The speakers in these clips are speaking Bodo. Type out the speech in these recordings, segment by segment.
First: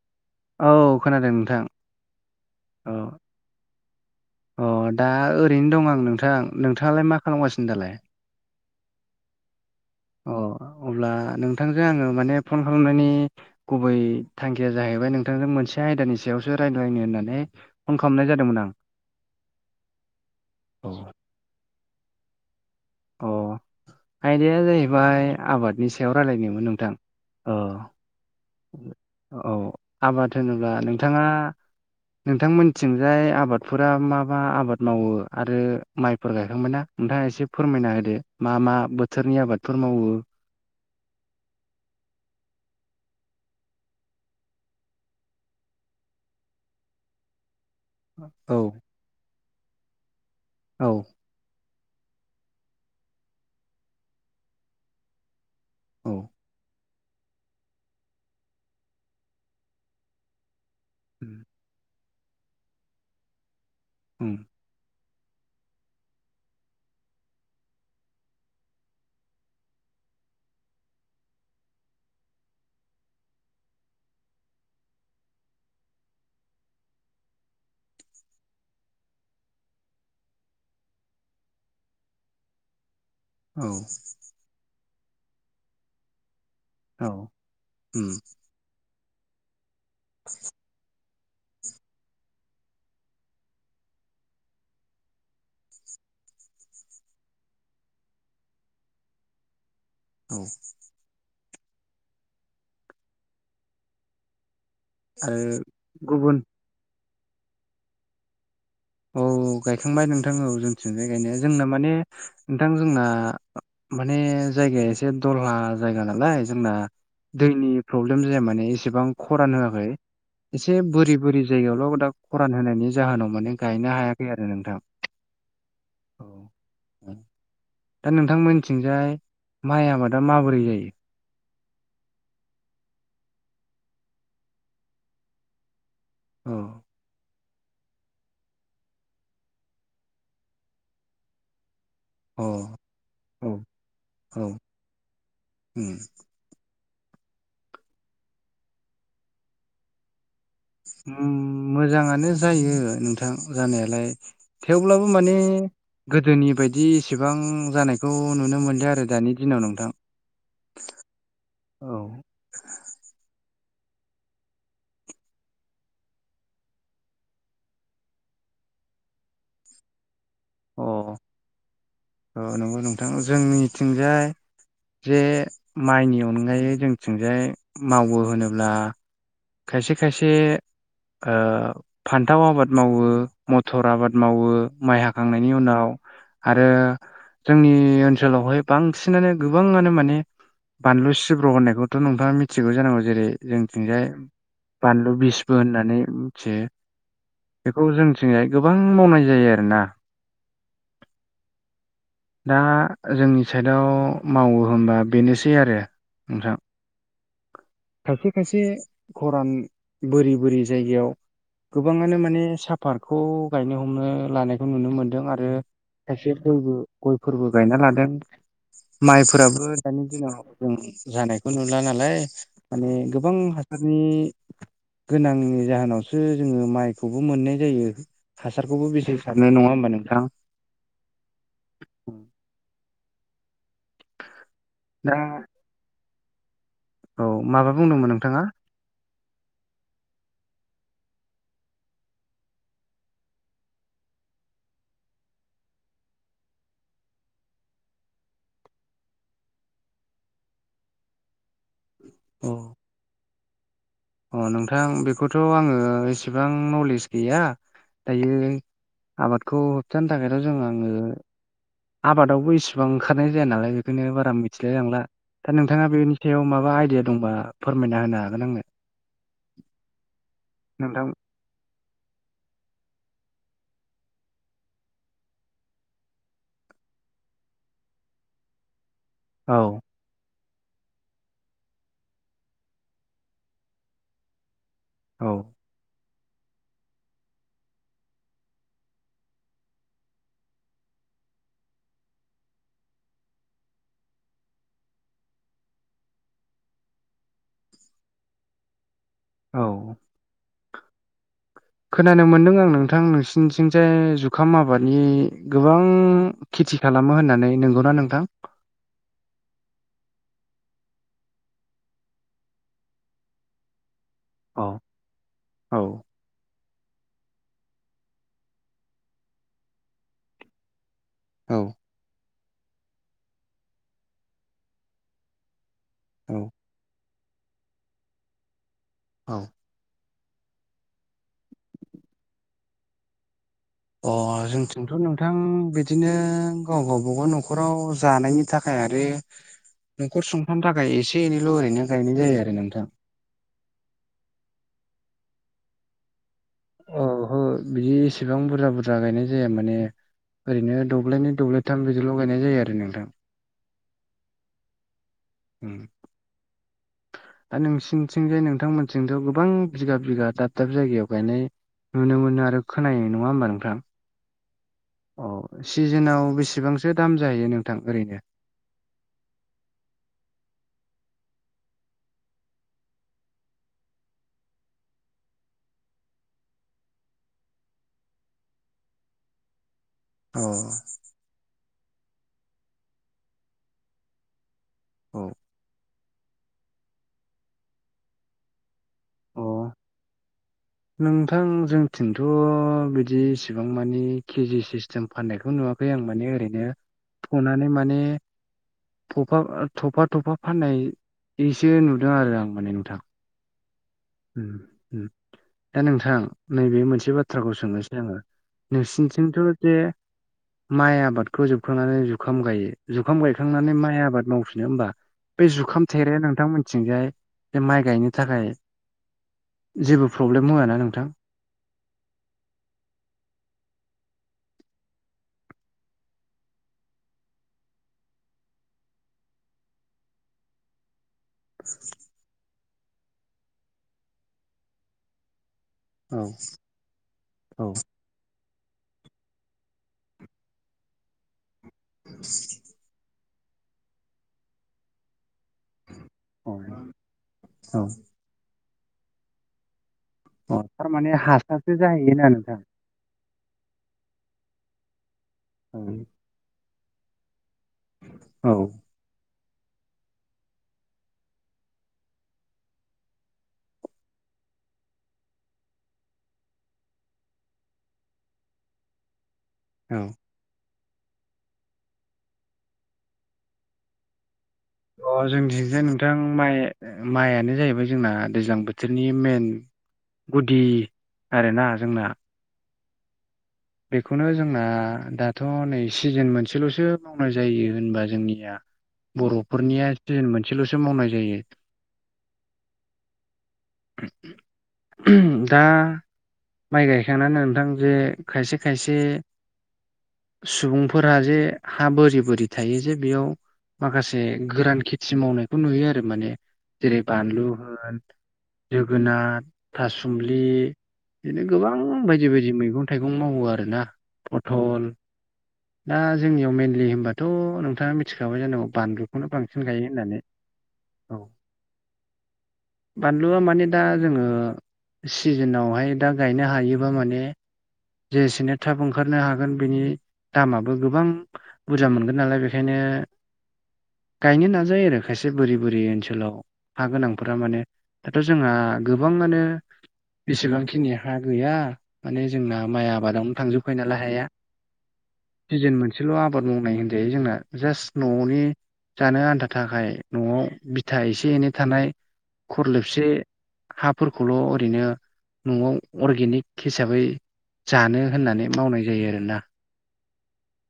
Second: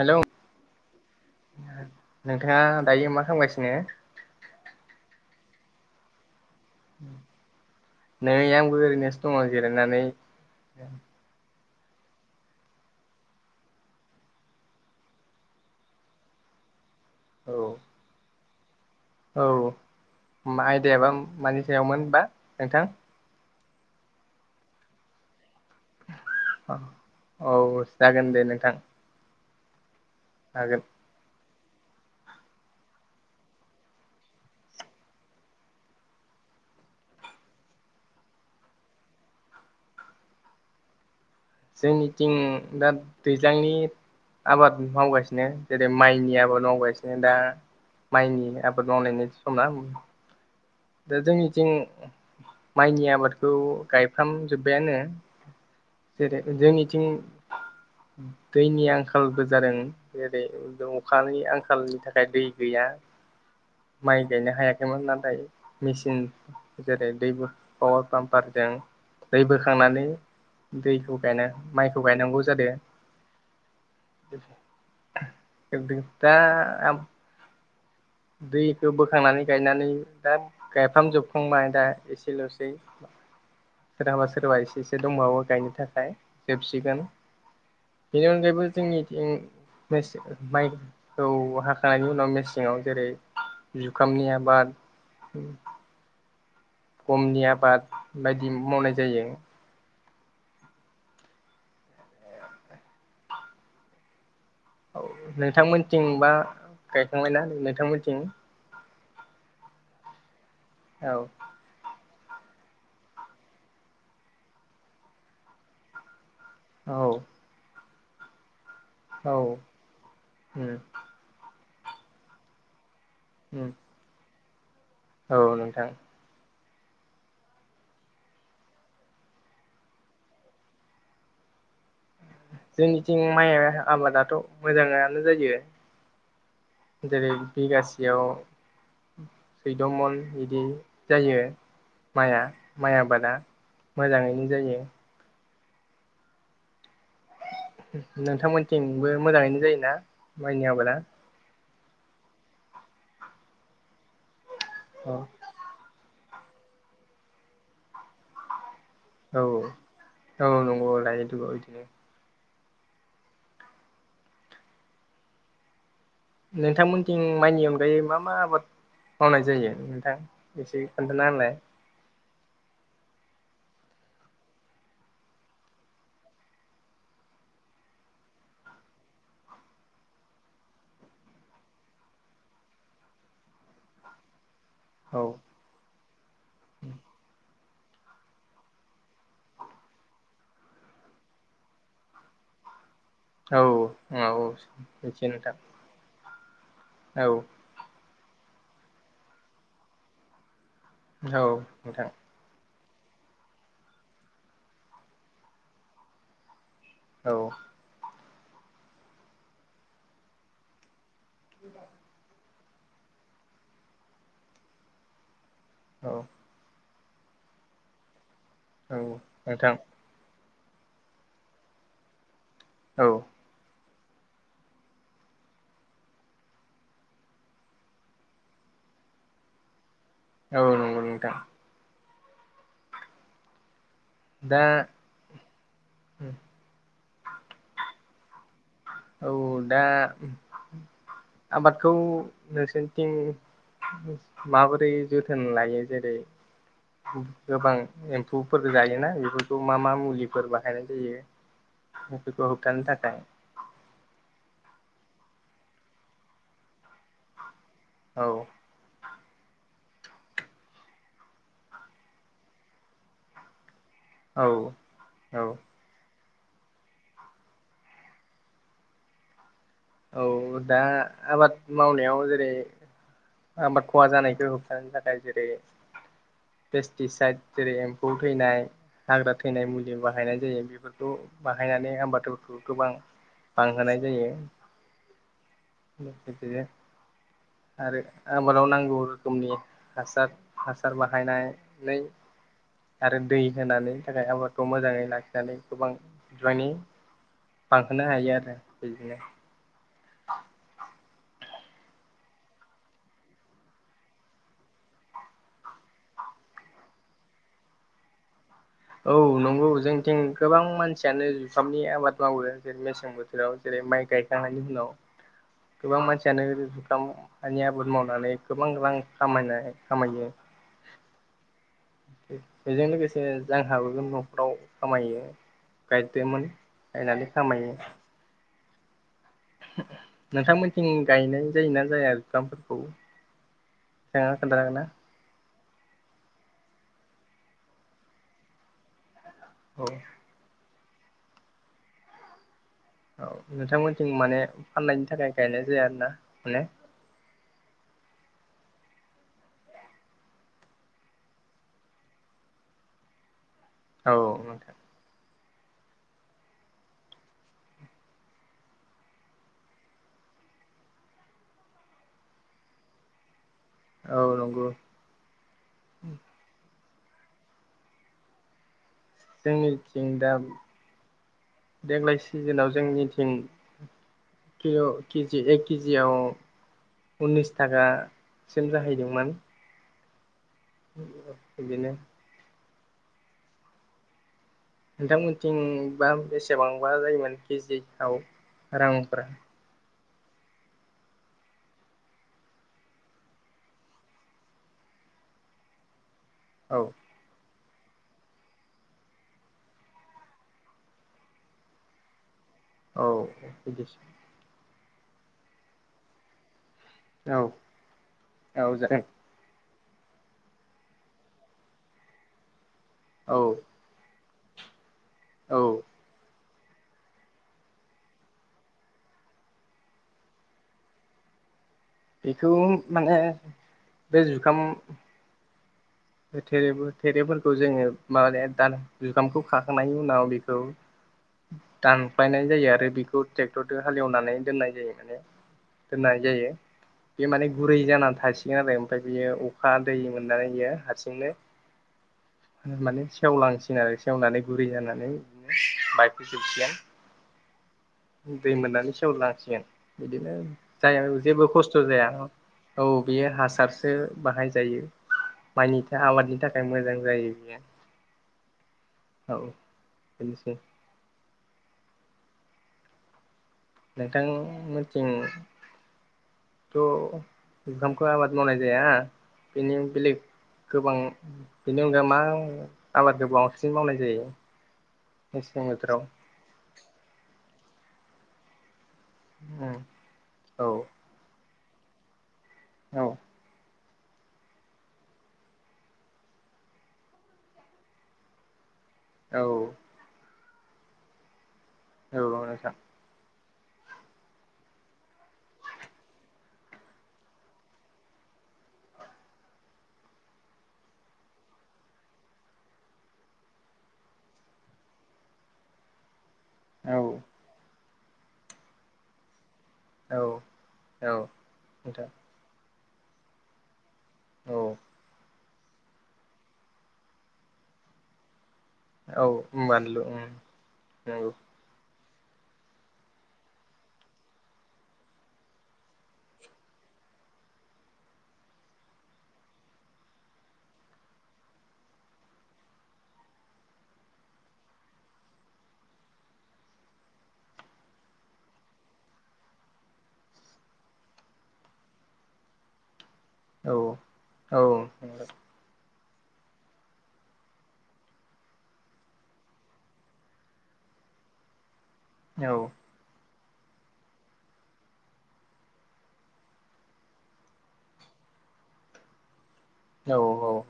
हेलौ औ खोनादों नोंथां नोंथाङा औ दायो मा खालामगासिनो? अ दा ओरैनो दं आं नोंथां नोंथाङालाय मा खालामगासिनो दालाय? नै आंबो ओरैनोसो दङ जिरायनानै। अ अब्ला नोंथांजों आङो माने फन खालामनायनि गुबै थांखिया जाहैबाय नोंथांजों मोनसे आयदानि सायावसो रायलायलायनो होननानै माने औ फन खालामनाय जादोंमोन आं औ मा आयदायाबा मानि सायावमोनबा नोंथां अ आयदाया जाहैबाय आबादनि सायाव रायलायनो औ जागोन दे नोंथां औ आबाद होनोब्ला हागोन नोंथाङा नोंथांमोनथिंजाय आबादफोरा मा मा आबाद मावो आरो माइफोर गायखांबाय ना नोंथाङा एसे फोरमायना होदो मा मा बोथोरनि आबादफोर मावो जोंनिथिं दा दैज्लांनि आबाद मावगासिनो जेरै माइनि आबाद मावगासिनो दा औ माइनि आबाद मावनायनि सम ना औ दा जोंनिथिं माइनि आबादखौ गायफ्राम जोब्बायानो। औ जेरै जोंनि थिं दैनि आंखालबो जादों जेरै उम अखानि आंखालनि थाखाय दै गैया माइ उम गायनो हायाखैमोन नाथाय मेसिन जेरै दै पावार पाम्पारजों दै बोखांनानै दैखौ गायना माइखौ गायनांगौ जादो [inaudible] [unintelligible] दा दैखो बोखांनानै गायनानै दा गायफामजोबखांबाय दा एसेल'सै औ सोरहाबा सोरहाबा एसे एसे दंबावो गायनो थाखाय जोबसिगोन औ उम बेनि अनगायैबो जोंनिथिं मेसें माइ खौ हाखांनि उनाव मेसेङाव जेरै जुखामनि आबाद गमनि आबाद बायदि मावनाय जायो। [inaudible] औ आरो नोंथांमोनथिं बा गुबुन गायखांबायना नोंथांमोनथिं। औ गायखांबाय नोंथां औ जोंथिंजाय औ गायनाया जोंना माने नोंथां जोंना माने जायगाया एसे दहला जायगा नालाय जोंना औ दैनि प्रब्लेम जाया माने एसे बेसेबां औ खरान होआखै उम एसे बुरि बुरि जायगायावल' दा खरान होनायनि जाहोनाव माने उम गायनो हायाखै आरो नोंथां। औ नोंथां। औ दा नोंथांमोनथिंजाय माइ आबादा माबोरै जायो? जोंनिथिं माइ आबादाथ' मोजाङानो जायो। औ जेरै बिगासेयाव सुइद' मन बिदि जायो। माइआ औ माइ आबादा औ मोजाङैनो औ जायो। उम नोंथांमोनथिंबो मोजाङैनो जायोना माइनि आबादा। मोजाङानो जायो नोंथां जानायालाय थेवब्लाबो अ माने गोदोनि बायदि एसेबां जानायखौ नुनो मोनदों आरो दानि औ दिनाव नोंथां औ नंगौ लायो दङ बिदिनो औ नोंथांमोनथिं माइनि अनगायै मा मा आबाद मावनाय जायो नोंथां अ एसे खोन्थाना होलाय औ नंगौ नोंथां जोंनिथिंजाय जे माइनि अनगायै जोंथिंजाय मावो होनोब्ला खायसे खायसे फान्थाव आबाद मावो मथर आबाद मावो माइ औ हाखांनायनि उनाव आरो जोंनि ओनसोलावहाय बांसिनानो गोबाङानो माने बानलु सिब्र' होननायखौथ' नोंथाङा मिथिगौ जानांगौ जेरै जोंथिंजाय औ-औ बिसबो होननानै मिथियो औ बेखौ जोंथिंहाय गोबां मावनाय जायो आरो ना औ नोंथां दा जोंनि साइडआव मावो होनबा बेनोसै आरो नोंथां औ खायसे खायसे खरान बोरि बोरि जायगायाव गोबाङानो माने साफातखौ गायनो हमनो लानायखौ नुनो मोनदों आरो औ खायसे दैबो गयफोरबो गायना लादों औ माइफोराबो नोंथां दानि दिनाव जों जानायखौ नुला नालाय माने औ गोबां हासारनि गोनांनि जाहोनावसो जोङो माइखौबो मोननाय जायो हासारखौबो बेसे सारनो नङा होमबा नोंथाङा औ नंगौ नंथां दा दा औ माबा बुंदोंमोन नोंथाङा औ दा आबादखौ नोंसोरनिथिं माबोरै जोथोन लायो जेरै गोबां एम्फौफोर जायोना बेफोरखौ मा मा मुलिफोर बाहायनाय जायो [inaudible] [unintelligible] खौ अ होखारनो थाखाय अ नोंथां बेखौथ' आङो एसेबां नलेज गैया औ दायो आबादखौ होबथानो थाखायथ' जों आङो आबादावबो इसिबां ओंखारनाय जाया नालाय बेखायनो बारा औ मिथिलाय लांला औ दा नों नोंथाङा बेनि सायाव माबा आइडिया दंबा फोरमायना होनो हागोन आंनो औ दा नोंथां आबाद मावनायाव जेरै आबाद खहा जानायखौ होबथानो थाखाय जेरै पेस्टिसाइद जेरै एम्फौ थैनाय हाग्रा थैनाय औ मुलि बाहायनाय जायो बेफोर खौ बाहायनानै आबादफोरखौ गोबां बांहोनाय जायो औ बेदिनो आरो आबादाव नांगौ रोखोमनि हासार हासार बाहायनाय आरो दै होनानै आबादखौ मोजाङै लाखिनानै गोबां जायनि बांहोनो हायो आरो बिदिनो औ खोनानो मोन्दों आं नोंथां नोंसिनिथिंजाय जुखाम आबादनि गोबां खेथि खालामो होननानै नंगौना नोंथां औ नंगौ जोंथिं गोबां मानसियानो जुखामनि आबाद मावो जेरै मेसें बोथोराव जेरै माइ गाय नायनि अ उनाव औ गोबां मानसियानो बे जुखामानि आबाद मावनानै गोबां रां खामायनाय खामायो औ बेजों लोगोसे जोंहाबो न'खराव खामायो गायदोमोन गायनानै खामायो औ नोंथांमोनथिं गायनाय जायोना जाया आरो जुखामफोरखौ अ नोंथाङा खोन्थानो हागोन ना जोंथिंथ' नों नोंथां बिदिनो गाव गावबागाव न'खराव जानायनि थाखाय आरो औ न'खर सुंथानो थाखाय एसे एनैल' ओरैनो गायनाय जायो आरो नोंथां औ नोंथांमोनथिं माने फाननायनि थाखाय गायनाय जाया आरोना माने औहो बिदि एसेबां बुरजा बुरजा गायनाय जाया माने ओरैनो दब्लायनै दब्लायथाम बिदिल' गायनाय जायो आरो नोंथां औ नोंथां उ आरो नोंसिनिथिंजाय नोंथांमोनथिंथ' गोबां बिगा बिगा दाब दाब जायगायाव गायनाय नुनो मोनो आरो खोनायो नङा होमबा नोंथां औ नंगौ औ सिजोनाव बेसेबांसो दाम जाहैयो नोंथां ओरैनो जोंनिथिं दा देग्लाय सिजोनाव जोंनिथिं किल' केजि एक केजियाव उननिस थाखासिम जाहैदोंमोन अ बिदिनो औ नोंथांमोनथिंबा बेसेबांबा जायोमोन केजिआव रांफोरा नोंथां जोंथिंथ' बिदि इसिबां मानि केजि सिस्टेम फाननायखौ नुवा खै आं माने ओरैनो औ फनानै माने थफा थफा थफा फाननाय इदिसो नुदों आरो आं माने नोंथां औ बिदिसो [unintelligible] दा नोंथां नैबे मोनसे से औ बाथ्राखौ सोंनोसै आङो औ जागोन नोंसिनिथिंथ' जे माइ आबादखौ जोबखांनानै जुखाम गायो जुखाम औ गायखांनानै माइ आबाद मावफिनो होमबा बे औ जुखाम थेराया नोंथां मोननिथिंजाय बे माइ गायनो थाखाय जेबो प्रब्लेम होआ ना नोंथां बेखौ माने बे जुखाम [inaudible] थेरे थेरेफोरखौ जोङो माने दान जुगामखौ खाखांनायनि उनाव बेखौ दानख्लायनाय जायो आरो बेखौ ट्रेक्टरदो हालेवनानै दोननाय जायो माने दोननाय औ जायो बे माने औ गुरै जानानानै थासिगोन आरो ओमफ्राय बियो अखा दै मोननानै बियो हारसिंनो माने सेवलांसिनगोन‌ आरो सेवनानै गुरै जानानै बिदिनो बाइ [unintelligible] औ सिगोन औ दै मोननानै सेवलांसिगोन बिदिनो औ जाय थारमाने जेबो खस्थ' हासारसो जाहैयोना नोंथां औ बेयो हासारसो बाहाय जायो माइनि आबादनि थाखाय मोजां जायो बियो औ औ औ बेनोसै नोंथां मोनथिं थ' जुखामखौ आबाद मावनाय जाया बेनि औ बेलेग गोबां बेनि अनगा मा आबाद बांसिन मावनाय जायो अ मेसें जोंनिथिंज बोथोराव नोंथां माइ माइआनो जाहैबाय जोंना दैज्लां बोथोर बिसोरनि मेन गुदि औ आरोना जोंना औ बेखौनो जोंना दाथ' नै सिजोन मोनसेल'सो मावनाय जायो होनबा जोंनिया औ बर'फोरनिया सिजोन मोनसेल'सो मावनाय जायो औ नोंगौ नोंथां दा माइ गायखांनानै नोंथां जे खायसे खायसे सुबुंफोरा जे हा बोरि बोरि थायो जे बेयाव माखासे गोरान खेथि मावनायखौ नुयो आरो माने औ जेरै बानलु होन जोगोनार, औ थासुमलि औ बिदिनो गोबां नोंथां बायदि बायदि मैगं थाइगं मावो आरोना औ पथल दा जोंनियाव मेेनलि होनबाथ' नोंथाङा मिथिखाबाय जेनांगौ औ बानलुखौनो बांसिन गायो बानलु होननानै औ नंगौ बानलुआ माने दा जोङो सिजोनावहाय दा गायनो हायोबा माने जेसेनो थाब ओंखारनो हागोन बेनि दामाबो गोबां बुरजा मोनगोन नालाय बेखायनो गायनो नाजायो आरो खायसे बोरि बोरि ओनसोलाव हा गोनांफोरा माने दाथ' जोंहा गोबांआानो बेसेबांखिनि हा गैया माने जोंना माइ आबादावनो औ थांजोबखायो नालाय हाया औ औ सिजोन मोनसेल' आबाद मावनाय होनजायो जोंना जास्ट न'नि जानो आन्था थाखाय न'आव बिथा एसे एनै थानाय खरलेबसे हाफोरखौल' ओरैनो न'आव अरगेनिक हिसाबै जानो होननानै मावनाय जायो आरोना औ औ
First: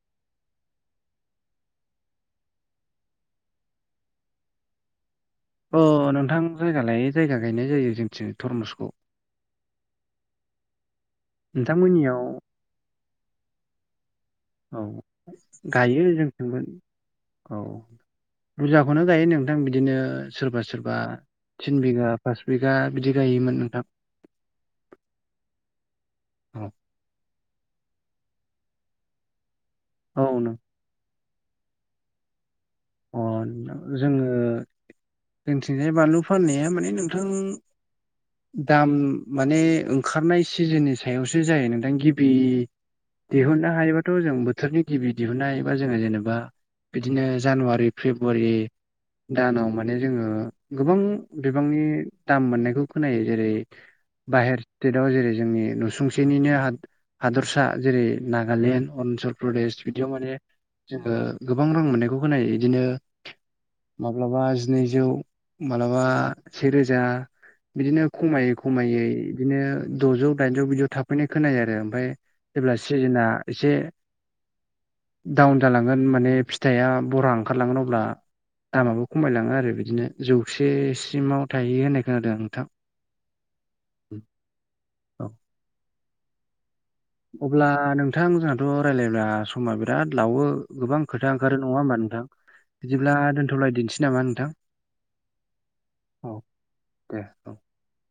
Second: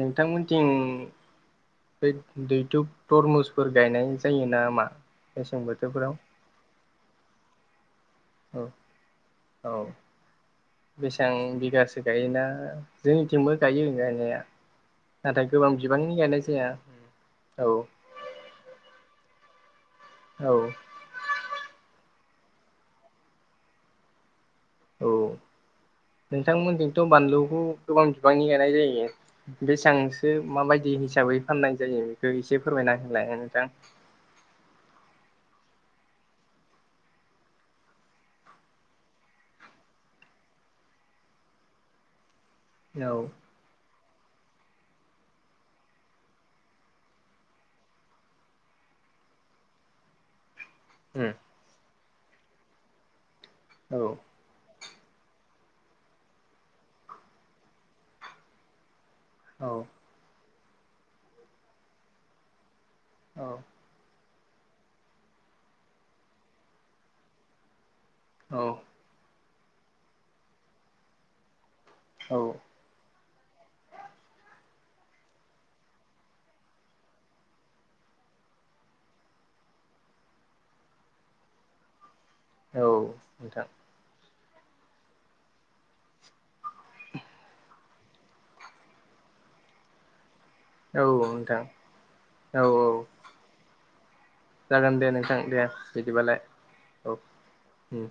नोंथांमोनथिं बे दैथ' तरमुसफोर गायनाय जायो ना मा? अ नोंथां जायगा लायै जायगा गायनाय जायो जोंथिं औ तरमुसखौ औ बेसां बिगासो नोंथांमोननियाव गायोना जोंनिथिंबो गायो गायनाया औ नाथाय गोबां गायो बिबांनि गायनाय जोंथिंबो जाया औ बुजाखौनो गायो नोंथां बिदिनो औ सोरबा सोरबा थिन बिघा पास बिगा बिदि गायोमोन नोंथां औ औ नोंथांमोनजोंथ' बानलुखौ गोबां बिबांनि गानाय जायो औ बेसांसो नों माबायदि हिसाबै फाननाय जायो बेखौ एसे फोरमायना अ होलाय नोंथां जोङो जोंथिजाय बानलु फाननाया माने नोंथां दाम माने ओंखारनाय सिजोननि सायावसो जायो नोंथां गिबि औ दिहुननो हायोबाथ' जों बोथोरनि गिबि दिहुननो हायोबा जोङो जेनेबा बिदिनो जानुवा रि फेब्रुवारि दानाव माने जोङो गोबां उम बिबांनि दाम मोननायखौ खोनायो जेरै औ बाहेर स्टेटआव जेरै जोंनि नुसुंसेनिनो हा हादरसा जेरै नागालेण्ड अरुणाचल औ प्रदेस बिदियाव माने जोङो गोबां रां मोननायखौ खोनायो बिदिनो औ माब्लाबा जिनैजौ माब्लाबा सेेरोजा बिदिनो खमायै औ खमायै बिदिनो द'जौ दाइनजौ बिदि थाफैनाय खोनायो आरो ओमफ्राय औ जेब्ला सिजोनआ एसे डाउन जालांगोन माने फिथाया बरा ओंखारलांगोन अब्ला दामाबो खमायलाङो आरो बिदिनो जौसेसिमाव थाहैयो होननाय खोनादों आं औ नोंथां औ अब्ला नों नोंथां जोंहाथ' रायलायब्ला समा बिराद लावो औ गोबां खोथा ओंखारो नोंथां नंङा होमबा नोंथां औ औ बिदिब्ला दोनथ'लायदोनोसै नामा नोंथां जागोन दे नोंथां दे औ बिदिबालाय दे औ उम